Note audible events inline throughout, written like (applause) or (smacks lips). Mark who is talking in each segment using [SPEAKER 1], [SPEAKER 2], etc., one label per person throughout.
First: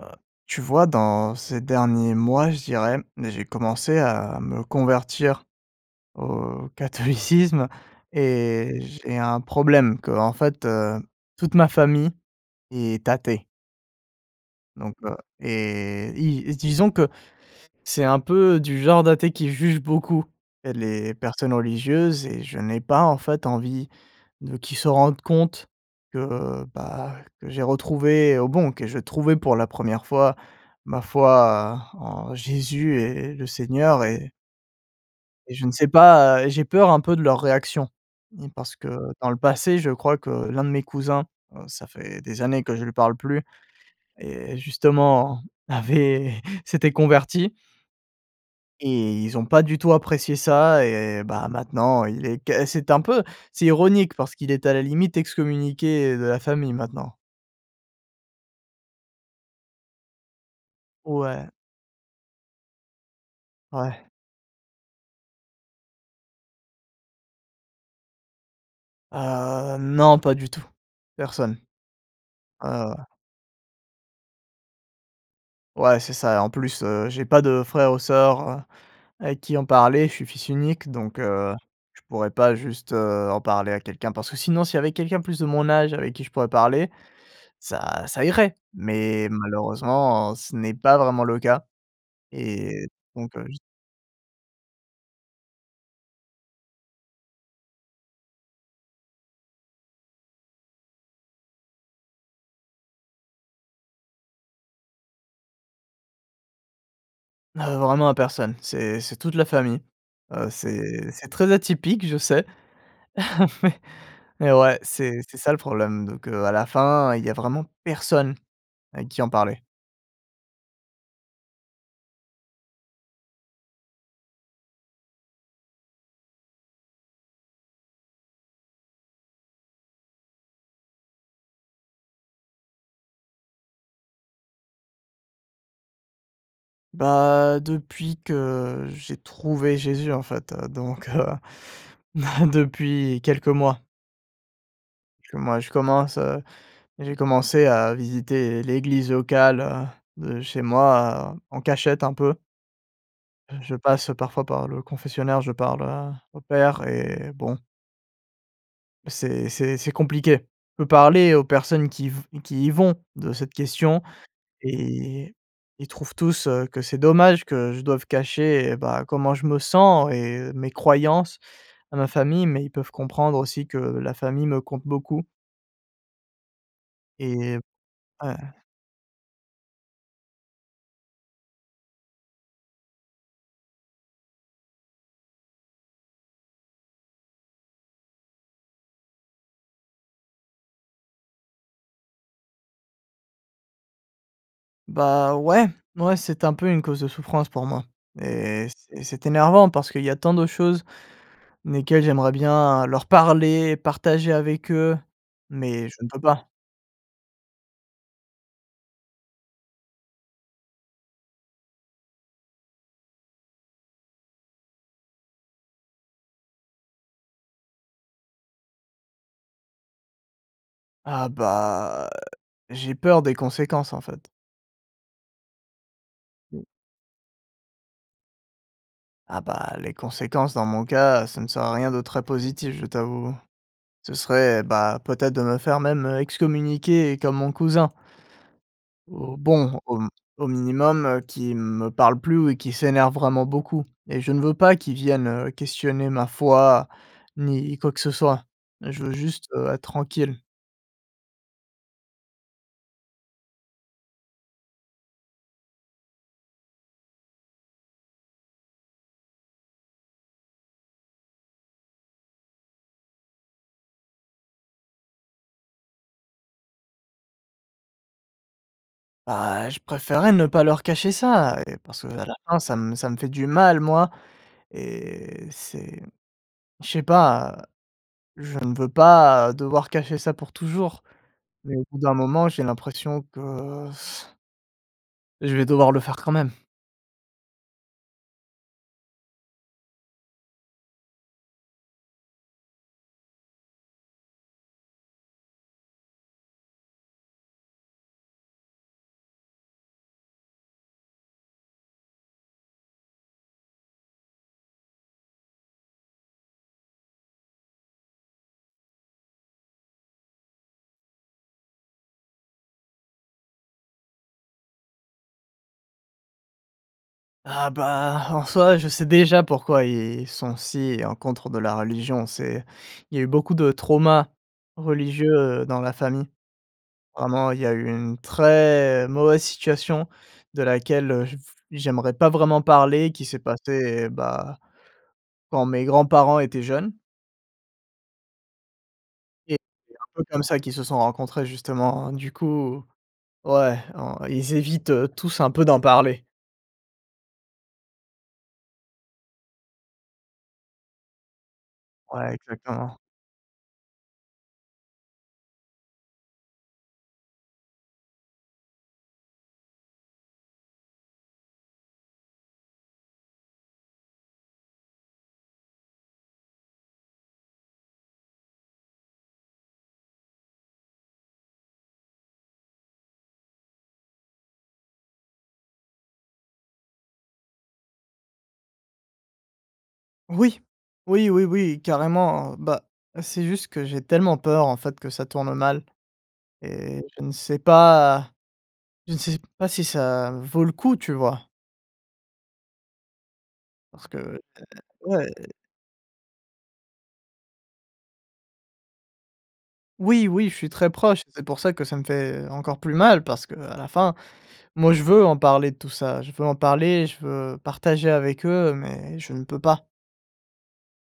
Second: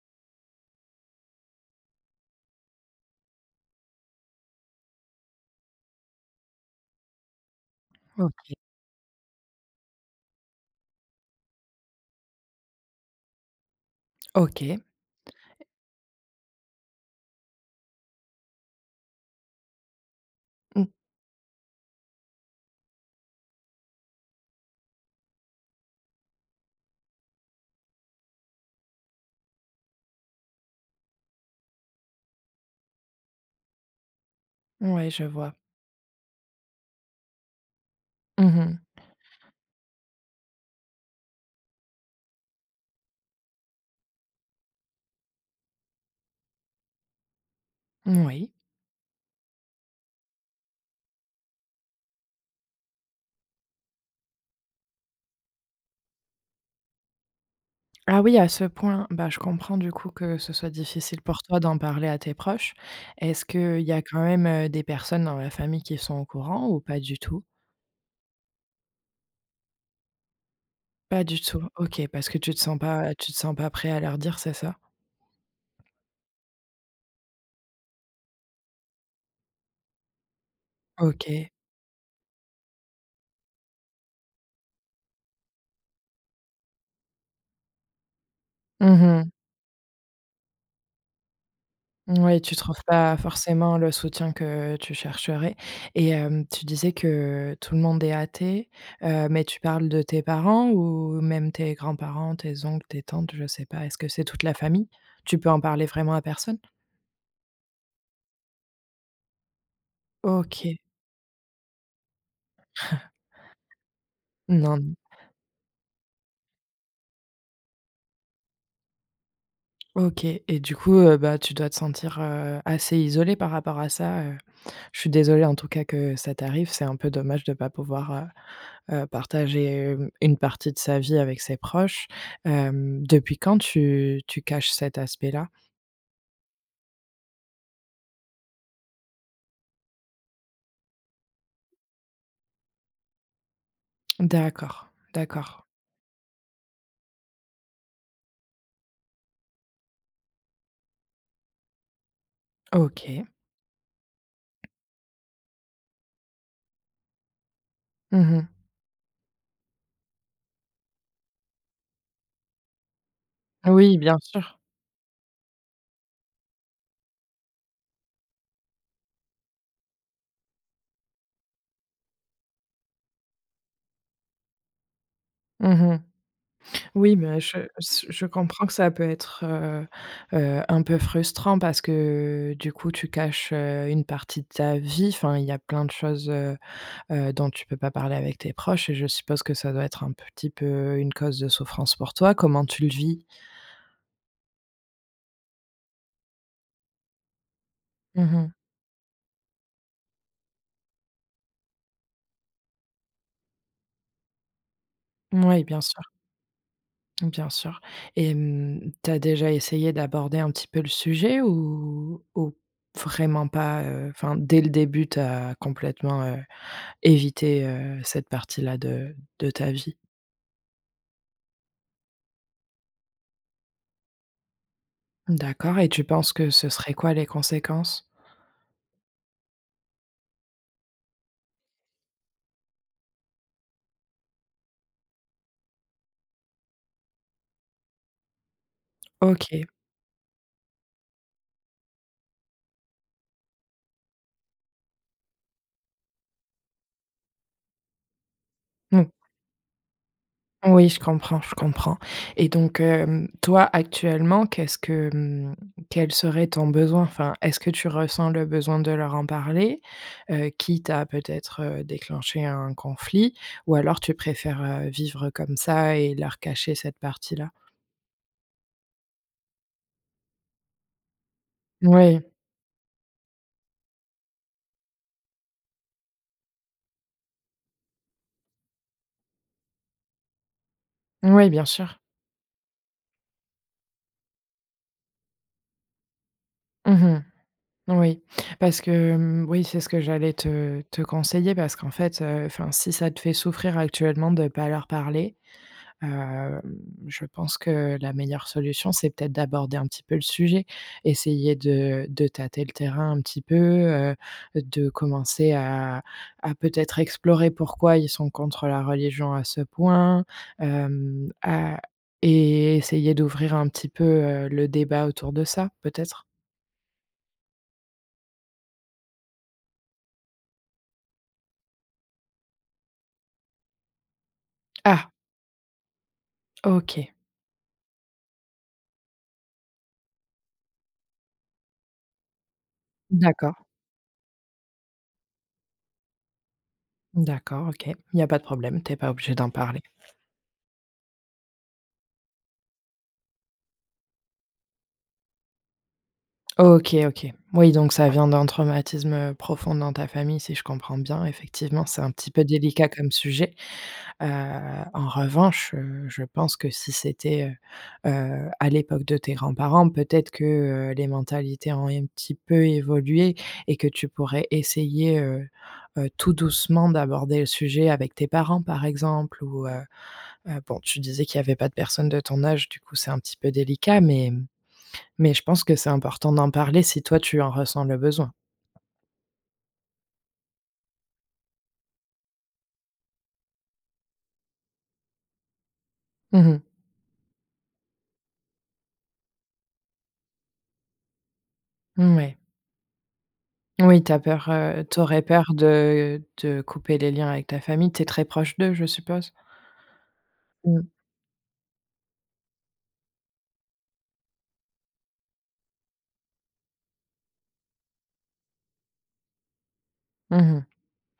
[SPEAKER 1] Heu, tu vois dans, ces derniers mois je dirais, j'ai commencé à me convertir, au, catholicisme
[SPEAKER 2] OK.
[SPEAKER 1] et j'ai un problème qu'en fait, heu, toute ma famille est athée.
[SPEAKER 2] OK. Et
[SPEAKER 1] Donc, heu et ils disons que, c'est un peu du genre d'athée qui juge beaucoup,
[SPEAKER 2] Mmh.
[SPEAKER 1] les personnes religieuses, et je n'ai pas, en fait, envie, de qu'ils se rendent compte, que, heu, bah que j'ai retrouvé au bon que j'ai trouvé pour la 1re fois ma foi, en Jésus et le Seigneur, et
[SPEAKER 2] Ouais, je
[SPEAKER 1] et
[SPEAKER 2] vois.
[SPEAKER 1] je ne sais pas, heu, j'ai peur un peu de leur réaction.
[SPEAKER 2] Mmh
[SPEAKER 1] Parce
[SPEAKER 2] mh.
[SPEAKER 1] que, heu, dans le passé, je crois que l'un de mes cousins heu, ça fait des années que je lui parle plus, et justement, avait s'était converti
[SPEAKER 2] Moui.
[SPEAKER 1] et ils ont pas du tout apprécié ça et, bah, maintenant il est qu'est c'est un peu c'est ironique parce qu'il est à la limite ex communiqué, heu, de la famille maintenant.
[SPEAKER 2] Ah oui, à ce point. Bah, je comprends du coup, que ce soit difficile pour
[SPEAKER 1] Ouais.
[SPEAKER 2] toi d'en parler à tes proches. Est-ce qu'il y a
[SPEAKER 1] Ouais.
[SPEAKER 2] quand même, heu, des personnes dans la famille qui sont au courant, ou pas du tout?
[SPEAKER 1] Heu, non, pas du tout.
[SPEAKER 2] Pas du
[SPEAKER 1] Personne.
[SPEAKER 2] tout, OK, parce que tu te
[SPEAKER 1] Ouais,
[SPEAKER 2] sens
[SPEAKER 1] voilà.
[SPEAKER 2] pas, heu, tu te sens pas prêt à leur dire, c'est ça?
[SPEAKER 1] Ouais, c'est ça et en plus, heu, j'ai pas de frère ou sœur, heu, avec qui en parler. Je suis fils unique, donc
[SPEAKER 2] OK.
[SPEAKER 1] heu, je pourrais pas juste, heu, en parler à quelqu'un parce que sinon, s'il y avait quelqu'un plus de mon âge avec qui je pourrais parler, ça ça irait.
[SPEAKER 2] Mmh
[SPEAKER 1] Mais
[SPEAKER 2] mh.
[SPEAKER 1] malheureusement ce n'est pas vraiment le cas
[SPEAKER 2] Moui, tu
[SPEAKER 1] et
[SPEAKER 2] trouves pas
[SPEAKER 1] donc, heu, j
[SPEAKER 2] forcément le soutien que tu chercherais. Et hem, tu disais que tout le monde est athée, heu, mais tu parles de tes parents? Ou même tes grands-parents? Tes oncles? Tes tantes? Je sais pas. Est-ce que c'est toute la famille? Tu peux en parler vraiment à personne?
[SPEAKER 1] Heu, vraiment à personne, c'est c'est toute la famille, heu,
[SPEAKER 2] OK.
[SPEAKER 1] c'est c'est très atypique, je sais
[SPEAKER 2] (chuckles)
[SPEAKER 1] (chuckles) mais et ouais,
[SPEAKER 2] Non.
[SPEAKER 1] c'est c'est ça le problème. Donc, heu, à la fin, il y a vraiment personne avec qui en parler.
[SPEAKER 2] OK et du coup, heu, bah, tu dois te sentir, heu, assez isolé par rapport à ça. Heu, je suis désolée en tout cas que ça t'arrive, c'est un peu dommage de pas pouvoir, heu heu, partager, hem, une partie de sa vie avec ses proches. Hem, depuis quand tu tu caches cet aspect-là?
[SPEAKER 1] Bah, depuis que j'ai trouvé Jésus, en fait, heu, donc heu, (chuckles) depuis quelques mois.
[SPEAKER 2] D'accord,
[SPEAKER 1] Moi
[SPEAKER 2] d'accord.
[SPEAKER 1] je commence, heu, j'ai commencé à visiter l'église locale, heu, de chez moi en cachette un peu.
[SPEAKER 2] OK.
[SPEAKER 1] Je passe parfois par le confessionnal confessionnaire, je parle à au père et bon.
[SPEAKER 2] Mmh mh.
[SPEAKER 1] C'est c'est c'est compliqué, je peux parler aux personnes qui v qui y vont de cette
[SPEAKER 2] Oui,
[SPEAKER 1] question
[SPEAKER 2] bien sûr.
[SPEAKER 1] et ils trouvent tous, heu, que c'est dommage que je doive cacher, et bah, comment je me sens et mes croyances à ma famille, mais ils peuvent comprendre aussi que la famille me compte beaucoup.
[SPEAKER 2] Mmh mh. Oui, mais
[SPEAKER 1] Et
[SPEAKER 2] je se je
[SPEAKER 1] ouais.
[SPEAKER 2] comprends que ça peut être, heu heu, un peu frustrant parce que du coup, tu caches, heu, une partie de ta vie. Enfin, il y a plein de choses, heu heu, dont tu peux pas parler avec tes proches, je suppose que ça doit être un petit peu une cause de souffrance pour toi, comment tu le vis?
[SPEAKER 1] Bah ouais, n ouais, c'est un peu une cause de souffrance pour moi
[SPEAKER 2] Mmh mh.
[SPEAKER 1] et c'est c'est énervant parce qu'il y a tant de choses, desquelles j'aimerais bien leur parler, partager avec eux,
[SPEAKER 2] Moui, bien
[SPEAKER 1] mais je
[SPEAKER 2] sûr.
[SPEAKER 1] ne peux pas.
[SPEAKER 2] Bien sûr. Et hem, tu as déjà essayé d'aborder un petit peu le sujet? Ou ou vraiment pas? Heu, enfin, dès le début, tu as complètement, heu, évité, heu, cette partie-là de de ta vie?
[SPEAKER 1] Ah bah j'ai peur des conséquences, en fait.
[SPEAKER 2] D'accord et tu penses que ce serait quoi les conséquences?
[SPEAKER 1] Ah, bah, les conséquences dans mon cas, ça ne serait rien de très positif, je t'avoue. Ce serait, bah peut-être de me faire même, heu, excommunier comme mon cousin ou
[SPEAKER 2] OK.
[SPEAKER 1] bon, au m au minimum, heu, qu'ils me parlent plus ou qu'ils s'énervent vraiment beaucoup et je ne veux pas qu'ils viennent, heu, questionner ma foi, ni quoi que ce soit. Je
[SPEAKER 2] Mmh.
[SPEAKER 1] veux juste, heu, être tranquille.
[SPEAKER 2] Oui, je comprends, je comprends. Et donc, hem, toi, actuellement, qu'est-ce que, hem, quel serait ton besoin? Enfin, est-ce que tu ressens le besoin de leur en parler, heu, quitte à peut-être, heu, déclencher un conflit? Ou alors tu préfères, heu, vivre comme ça et leur cacher cette partie-là?
[SPEAKER 1] Bah, je préférerais ne pas leur cacher ça et parce qu'à
[SPEAKER 2] Mouais.
[SPEAKER 1] la fin ça m ça me fait du mal moi, et c'est je sais pas je ne veux pas devoir cacher ça pour toujours.
[SPEAKER 2] Moui, bien
[SPEAKER 1] Mais au bout
[SPEAKER 2] sûr.
[SPEAKER 1] d'un moment j'ai l'impression que (blows air) je vais devoir le faire quand même.
[SPEAKER 2] Mmh mh, oui. Parce que, mmh oui, c'est ce que j'allais te te conseiller, parce qu'en fait, heu, enfin si ça te fait souffrir actuellement de pas leur parler, hem, je pense que la meilleure solution, c'est peut-être d'aborder un petit peu le sujet. Essayer de de tâter le terrain un petit peu, heu, de commencer à à peut-être explorer pourquoi ils sont contre, heu, la religion à ce point? Hem à et essayer d'ouvrir un petit peu, heu, le débat autour de ça, peut-être?
[SPEAKER 1] Ah, bah, en soi je sais déjà pourquoi ils sont si, en contre de la religion. C'est, il y a eu beaucoup de traumas
[SPEAKER 2] Ah!
[SPEAKER 1] religieux, heu, dans la famille.
[SPEAKER 2] OK.
[SPEAKER 1] Vraiment il y a eu une très mauvaise situation de laquelle, heu, je v j'aimerais pas vraiment parler, qui s'est
[SPEAKER 2] D'accord.
[SPEAKER 1] passée, bah, quand mes grands-parents étaient jeunes
[SPEAKER 2] D'accord, OK. Il y a pas de problème, tu es pas obligé d'en
[SPEAKER 1] et
[SPEAKER 2] parler.
[SPEAKER 1] c'est un peu comme ça qu'ils se sont rencontrés justement. Du coup, ouais, en ils évitent, heu, tous un peu d'en parler.
[SPEAKER 2] OK, OK. Oui donc ça vient d'un traumatisme, heu, profond dans ta famille si je comprends bien. Effectivement, c'est un petit
[SPEAKER 1] Ouais,
[SPEAKER 2] peu délicat
[SPEAKER 1] exactement.
[SPEAKER 2] comme sujet. Heu, en revanche, heu, je pense que si c'était, heu heu, à l'époque de tes grands-parents, peut-être que, heu, les mentalités ont un petit peu évolué. Et que tu pourrais essayer, heu heu, tout doucement d'aborder le sujet avec tes parents par exemple. Ou, heu heu bon tu disais qu'il y avait pas de personne de ton âge, du coup c'est un petit peu délicat. Mais, mmh, mais je pense que c'est important d'en parler si toi tu en ressens le besoin.
[SPEAKER 1] Oui! Oui, oui, oui, carrément, bah, c'est juste que j'ai tellement peur, en fait, que ça tourne mal
[SPEAKER 2] Mmh mh.
[SPEAKER 1] et je ne sais pas je ne sais pas si ça vaut le coup, tu vois?
[SPEAKER 2] Mmh, ouais. Oui,
[SPEAKER 1] Parce
[SPEAKER 2] tu as
[SPEAKER 1] que heu,
[SPEAKER 2] peur, heu, tu aurais
[SPEAKER 1] ouais.
[SPEAKER 2] peur de de couper les liens avec ta famille, tu es très proche d'eux? Je suppose.
[SPEAKER 1] Oui, oui, je suis
[SPEAKER 2] Mmh.
[SPEAKER 1] très proche et c'est pour ça que ça me fait encore plus mal parce qu'à la fin, moi, je veux en parler de tout ça, je veux en parler, je veux partager avec eux mais je ne peux pas.
[SPEAKER 2] Mmh mh.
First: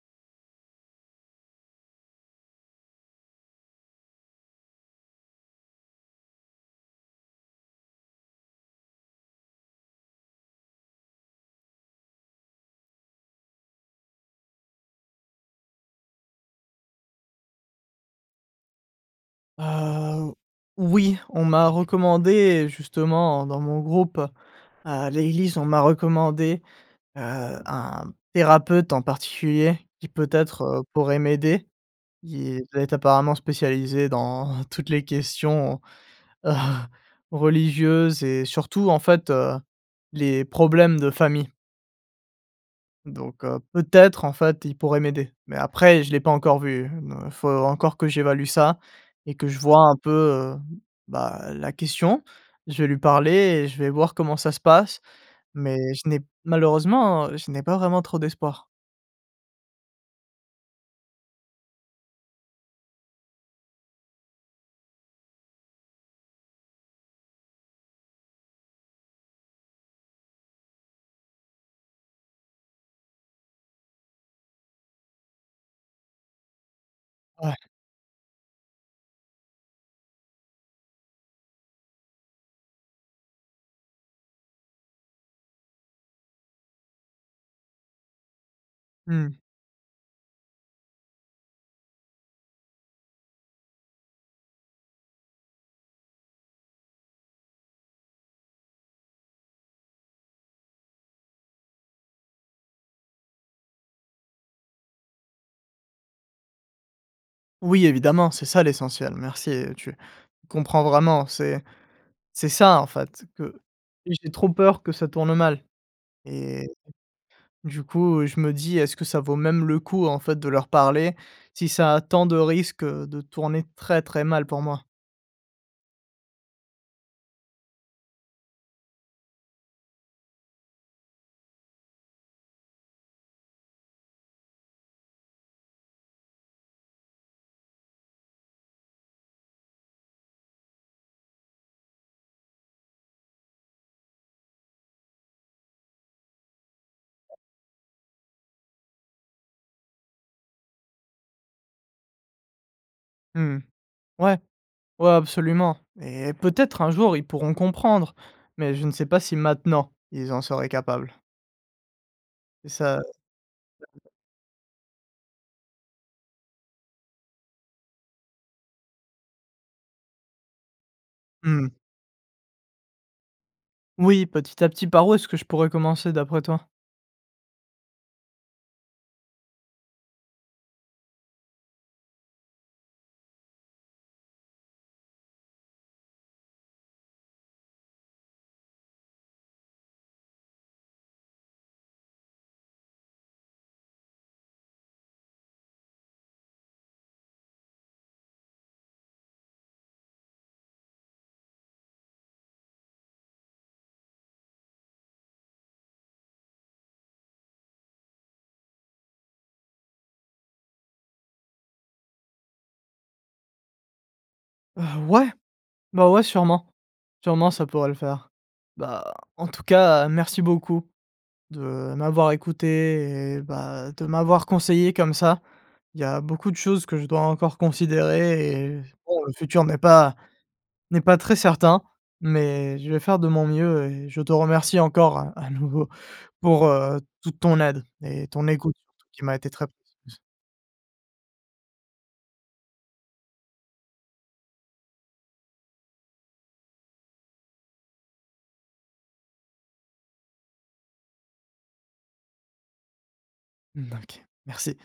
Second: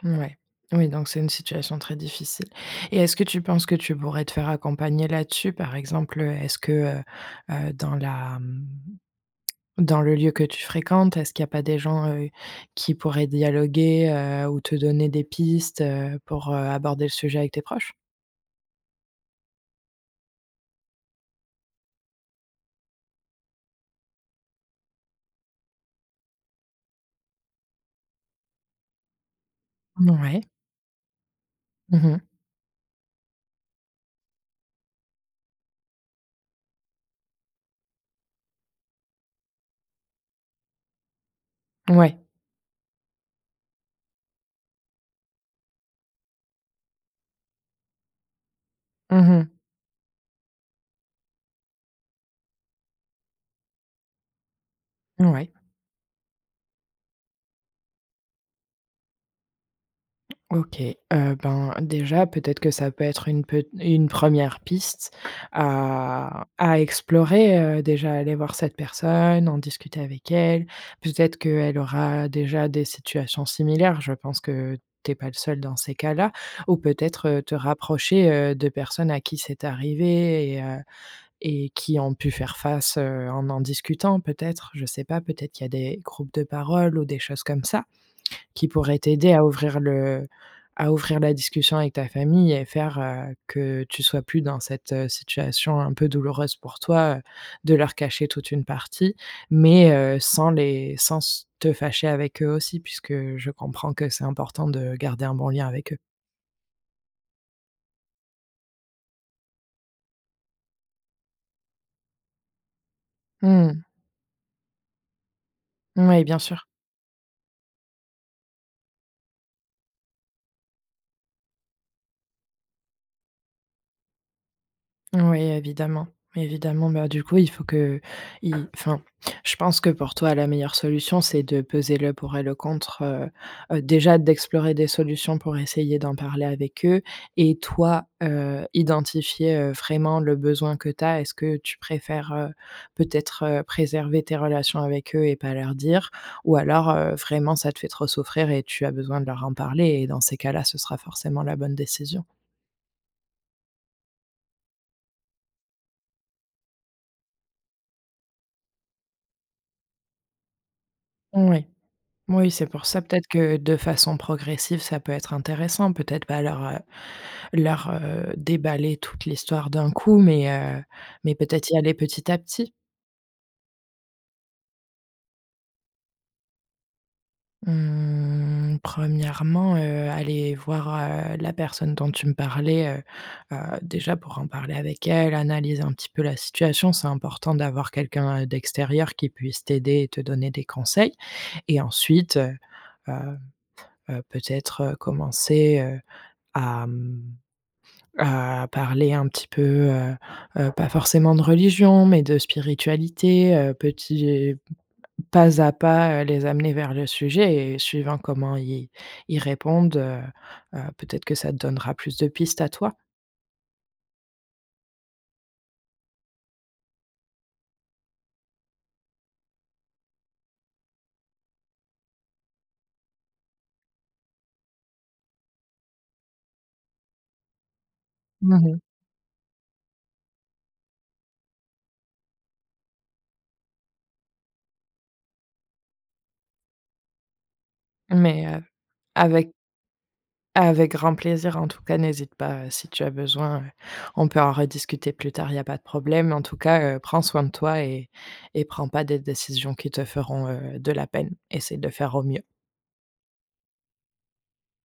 [SPEAKER 2] Mouais. Oui, donc c'est une situation très difficile. Et est-ce que tu penses que tu pourrais te faire accompagner là-dessus? Par exemple, heu, est-ce que, heu heu, dans la, mmh, (smacks lips) dans le lieu que tu fréquentes, est-ce qu'il y a pas des gens, heu, qui pourraient dialoguer, heu, ou te donner des pistes, heu, pour heu, aborder le sujet avec tes proches?
[SPEAKER 1] Heu, oui, on m'a recommandé justement dans mon groupe à l'église, on m'a recommandé, heu, un thérapeute en particulier qui
[SPEAKER 2] Mmh, ouais.
[SPEAKER 1] peut-être, heu, pourrait m'aider.
[SPEAKER 2] Mmh mh.
[SPEAKER 1] Il doit être apparemment spécialisé dans toutes les questions, (chuckles) religieuses et surtout, en fait, heu, les problèmes de famille.
[SPEAKER 2] Ouais.
[SPEAKER 1] Donc heu, peut-être, en fait, il pourrait m'aider, mais après je l'ai pas encore vu, me faut encore que j'évalue ça
[SPEAKER 2] Mmh
[SPEAKER 1] et que
[SPEAKER 2] mh.
[SPEAKER 1] je vois un peu, heu, bah la question. Je vais lui parler et je vais voir comment ça se passe
[SPEAKER 2] N ouais.
[SPEAKER 1] mais je n'ai malheureusement je n'ai pas vraiment trop d'espoir.
[SPEAKER 2] OK, heu, ben déjà peut-être que ça peut être une pet une 1re piste à à explorer, heu, déjà aller voir cette personne, en discuter avec elle. Peut-être qu'elle aura déjà des situations similaires, je pense que tu es pas le seul dans ces cas-là ou peut-être, heu, te
[SPEAKER 1] Ouais.
[SPEAKER 2] rapprocher, heu, de personnes à qui c'est arrivé et heu et qui ont pu faire face, heu, en en discutant peut-être? Je sais pas, peut-être qu'il y a des groupes de paroles ou des choses comme ça qui pourraient t'aider
[SPEAKER 1] Mmh.
[SPEAKER 2] à ouvrir le à ouvrir la discussion avec ta famille et faire, heu, que tu sois plus dans cette, heu, situation un peu douloureuse pour toi, heu, de leur cacher toute une partie. Mais heu, sans les sans s te fâcher avec eux aussi puisque je comprends que c'est important de garder un bon lien avec eux.
[SPEAKER 1] Oui, évidemment, c'est ça l'essentiel. Merci, heu, tu comprends vraiment. C'est c'est ça en fait, que
[SPEAKER 2] Mmh.
[SPEAKER 1] j'ai trop peur, que ça tourne mal.
[SPEAKER 2] Mouais, bien sûr.
[SPEAKER 1] Et, du coup, je me dis: «Est-ce que ça vaut même le coup en fait de leur parler, si ça a tant de risque, heu, de tourner très, très mal pour moi?
[SPEAKER 2] Mmh oui, évidemment, évidemment. Bah du coup, il faut que, y enfin, je pense que pour toi la meilleure solution, c'est de peser le pour et le contre. Heu heu déjà d'explorer des solutions pour essayer d'en parler avec eux. Et toi, heu, identifier heu, vraiment le besoin que tu as. Est-ce que tu préfères, heu, peut-être, heu, préserver tes relations avec eux et pas leur dire? Ou alors, heu, vraiment ça te fait trop souffrir et tu as besoin de leur en parler? Et dans ces cas-là, ce sera forcément la bonne décision.
[SPEAKER 1] Mmh mh. Ouais. Ouais absolument. Et peut-être un jour ils pourront comprendre, mais je ne sais pas si maintenant, ils en seraient capables.
[SPEAKER 2] Oui. Moui, c'est
[SPEAKER 1] Et
[SPEAKER 2] pour
[SPEAKER 1] ça
[SPEAKER 2] ça peut-être que, de
[SPEAKER 1] (unintelligible)
[SPEAKER 2] façon progressive, ça peut être intéressant. Peut-être pas leur, heu leur, heu, déballer toute l'histoire d'un coup, mais, heu mais peut-être
[SPEAKER 1] Mmh.
[SPEAKER 2] y aller petit à petit.
[SPEAKER 1] Oui, petit à petit. Par où est-ce que je pourrais commencer d'après toi?
[SPEAKER 2] Mmh 1°, heu, aller voir, heu, la personne dont tu me parlais, heu heu, déjà pour en parler avec elle, analyser un petit peu la situation, c'est important d'avoir quelqu'un, heu, d'extérieur qui puisse t'aider et te donner des conseils. Et ensuite, heu heu heu, peut-être, heu, commencer, heu, à, mmh à parler un petit peu, heu heu, pas forcément de religion, mais de spiritualité, heu, petit pas à pas, heu, les amener vers le sujet et suivant comment ils ils répondent, heu heu, peut-être que ça te donnera plus de pistes à toi.
[SPEAKER 1] Heu, ouais, bah, ouais, sûrement, sûrement ça pourrait le faire. Bah, en tout cas merci beaucoup, de m'avoir écouté et bah, de m'avoir conseillé comme ça. Il y a beaucoup de choses que je dois encore
[SPEAKER 2] Mmh
[SPEAKER 1] considérer
[SPEAKER 2] mh.
[SPEAKER 1] et s bon le futur n'est pas n'est pas très certain, mais je vais faire de mon mieux. Et je te remercie encore à à nouveau pour, heu, toute ton aide et
[SPEAKER 2] Mais,
[SPEAKER 1] ton
[SPEAKER 2] heu,
[SPEAKER 1] écoute surtout qui m'a été
[SPEAKER 2] avec
[SPEAKER 1] très précieuse.
[SPEAKER 2] avec grand plaisir en tout cas, n'hésite pas, heu, si tu as besoin, heu, on peut en rediscuter plus tard, il y a pas de problème. En tout cas, heu, prends soin de toi et et prends pas des décisions qui te feront, heu, de la peine, essaie de faire au mieux.
[SPEAKER 1] Mmh, n OK, merci.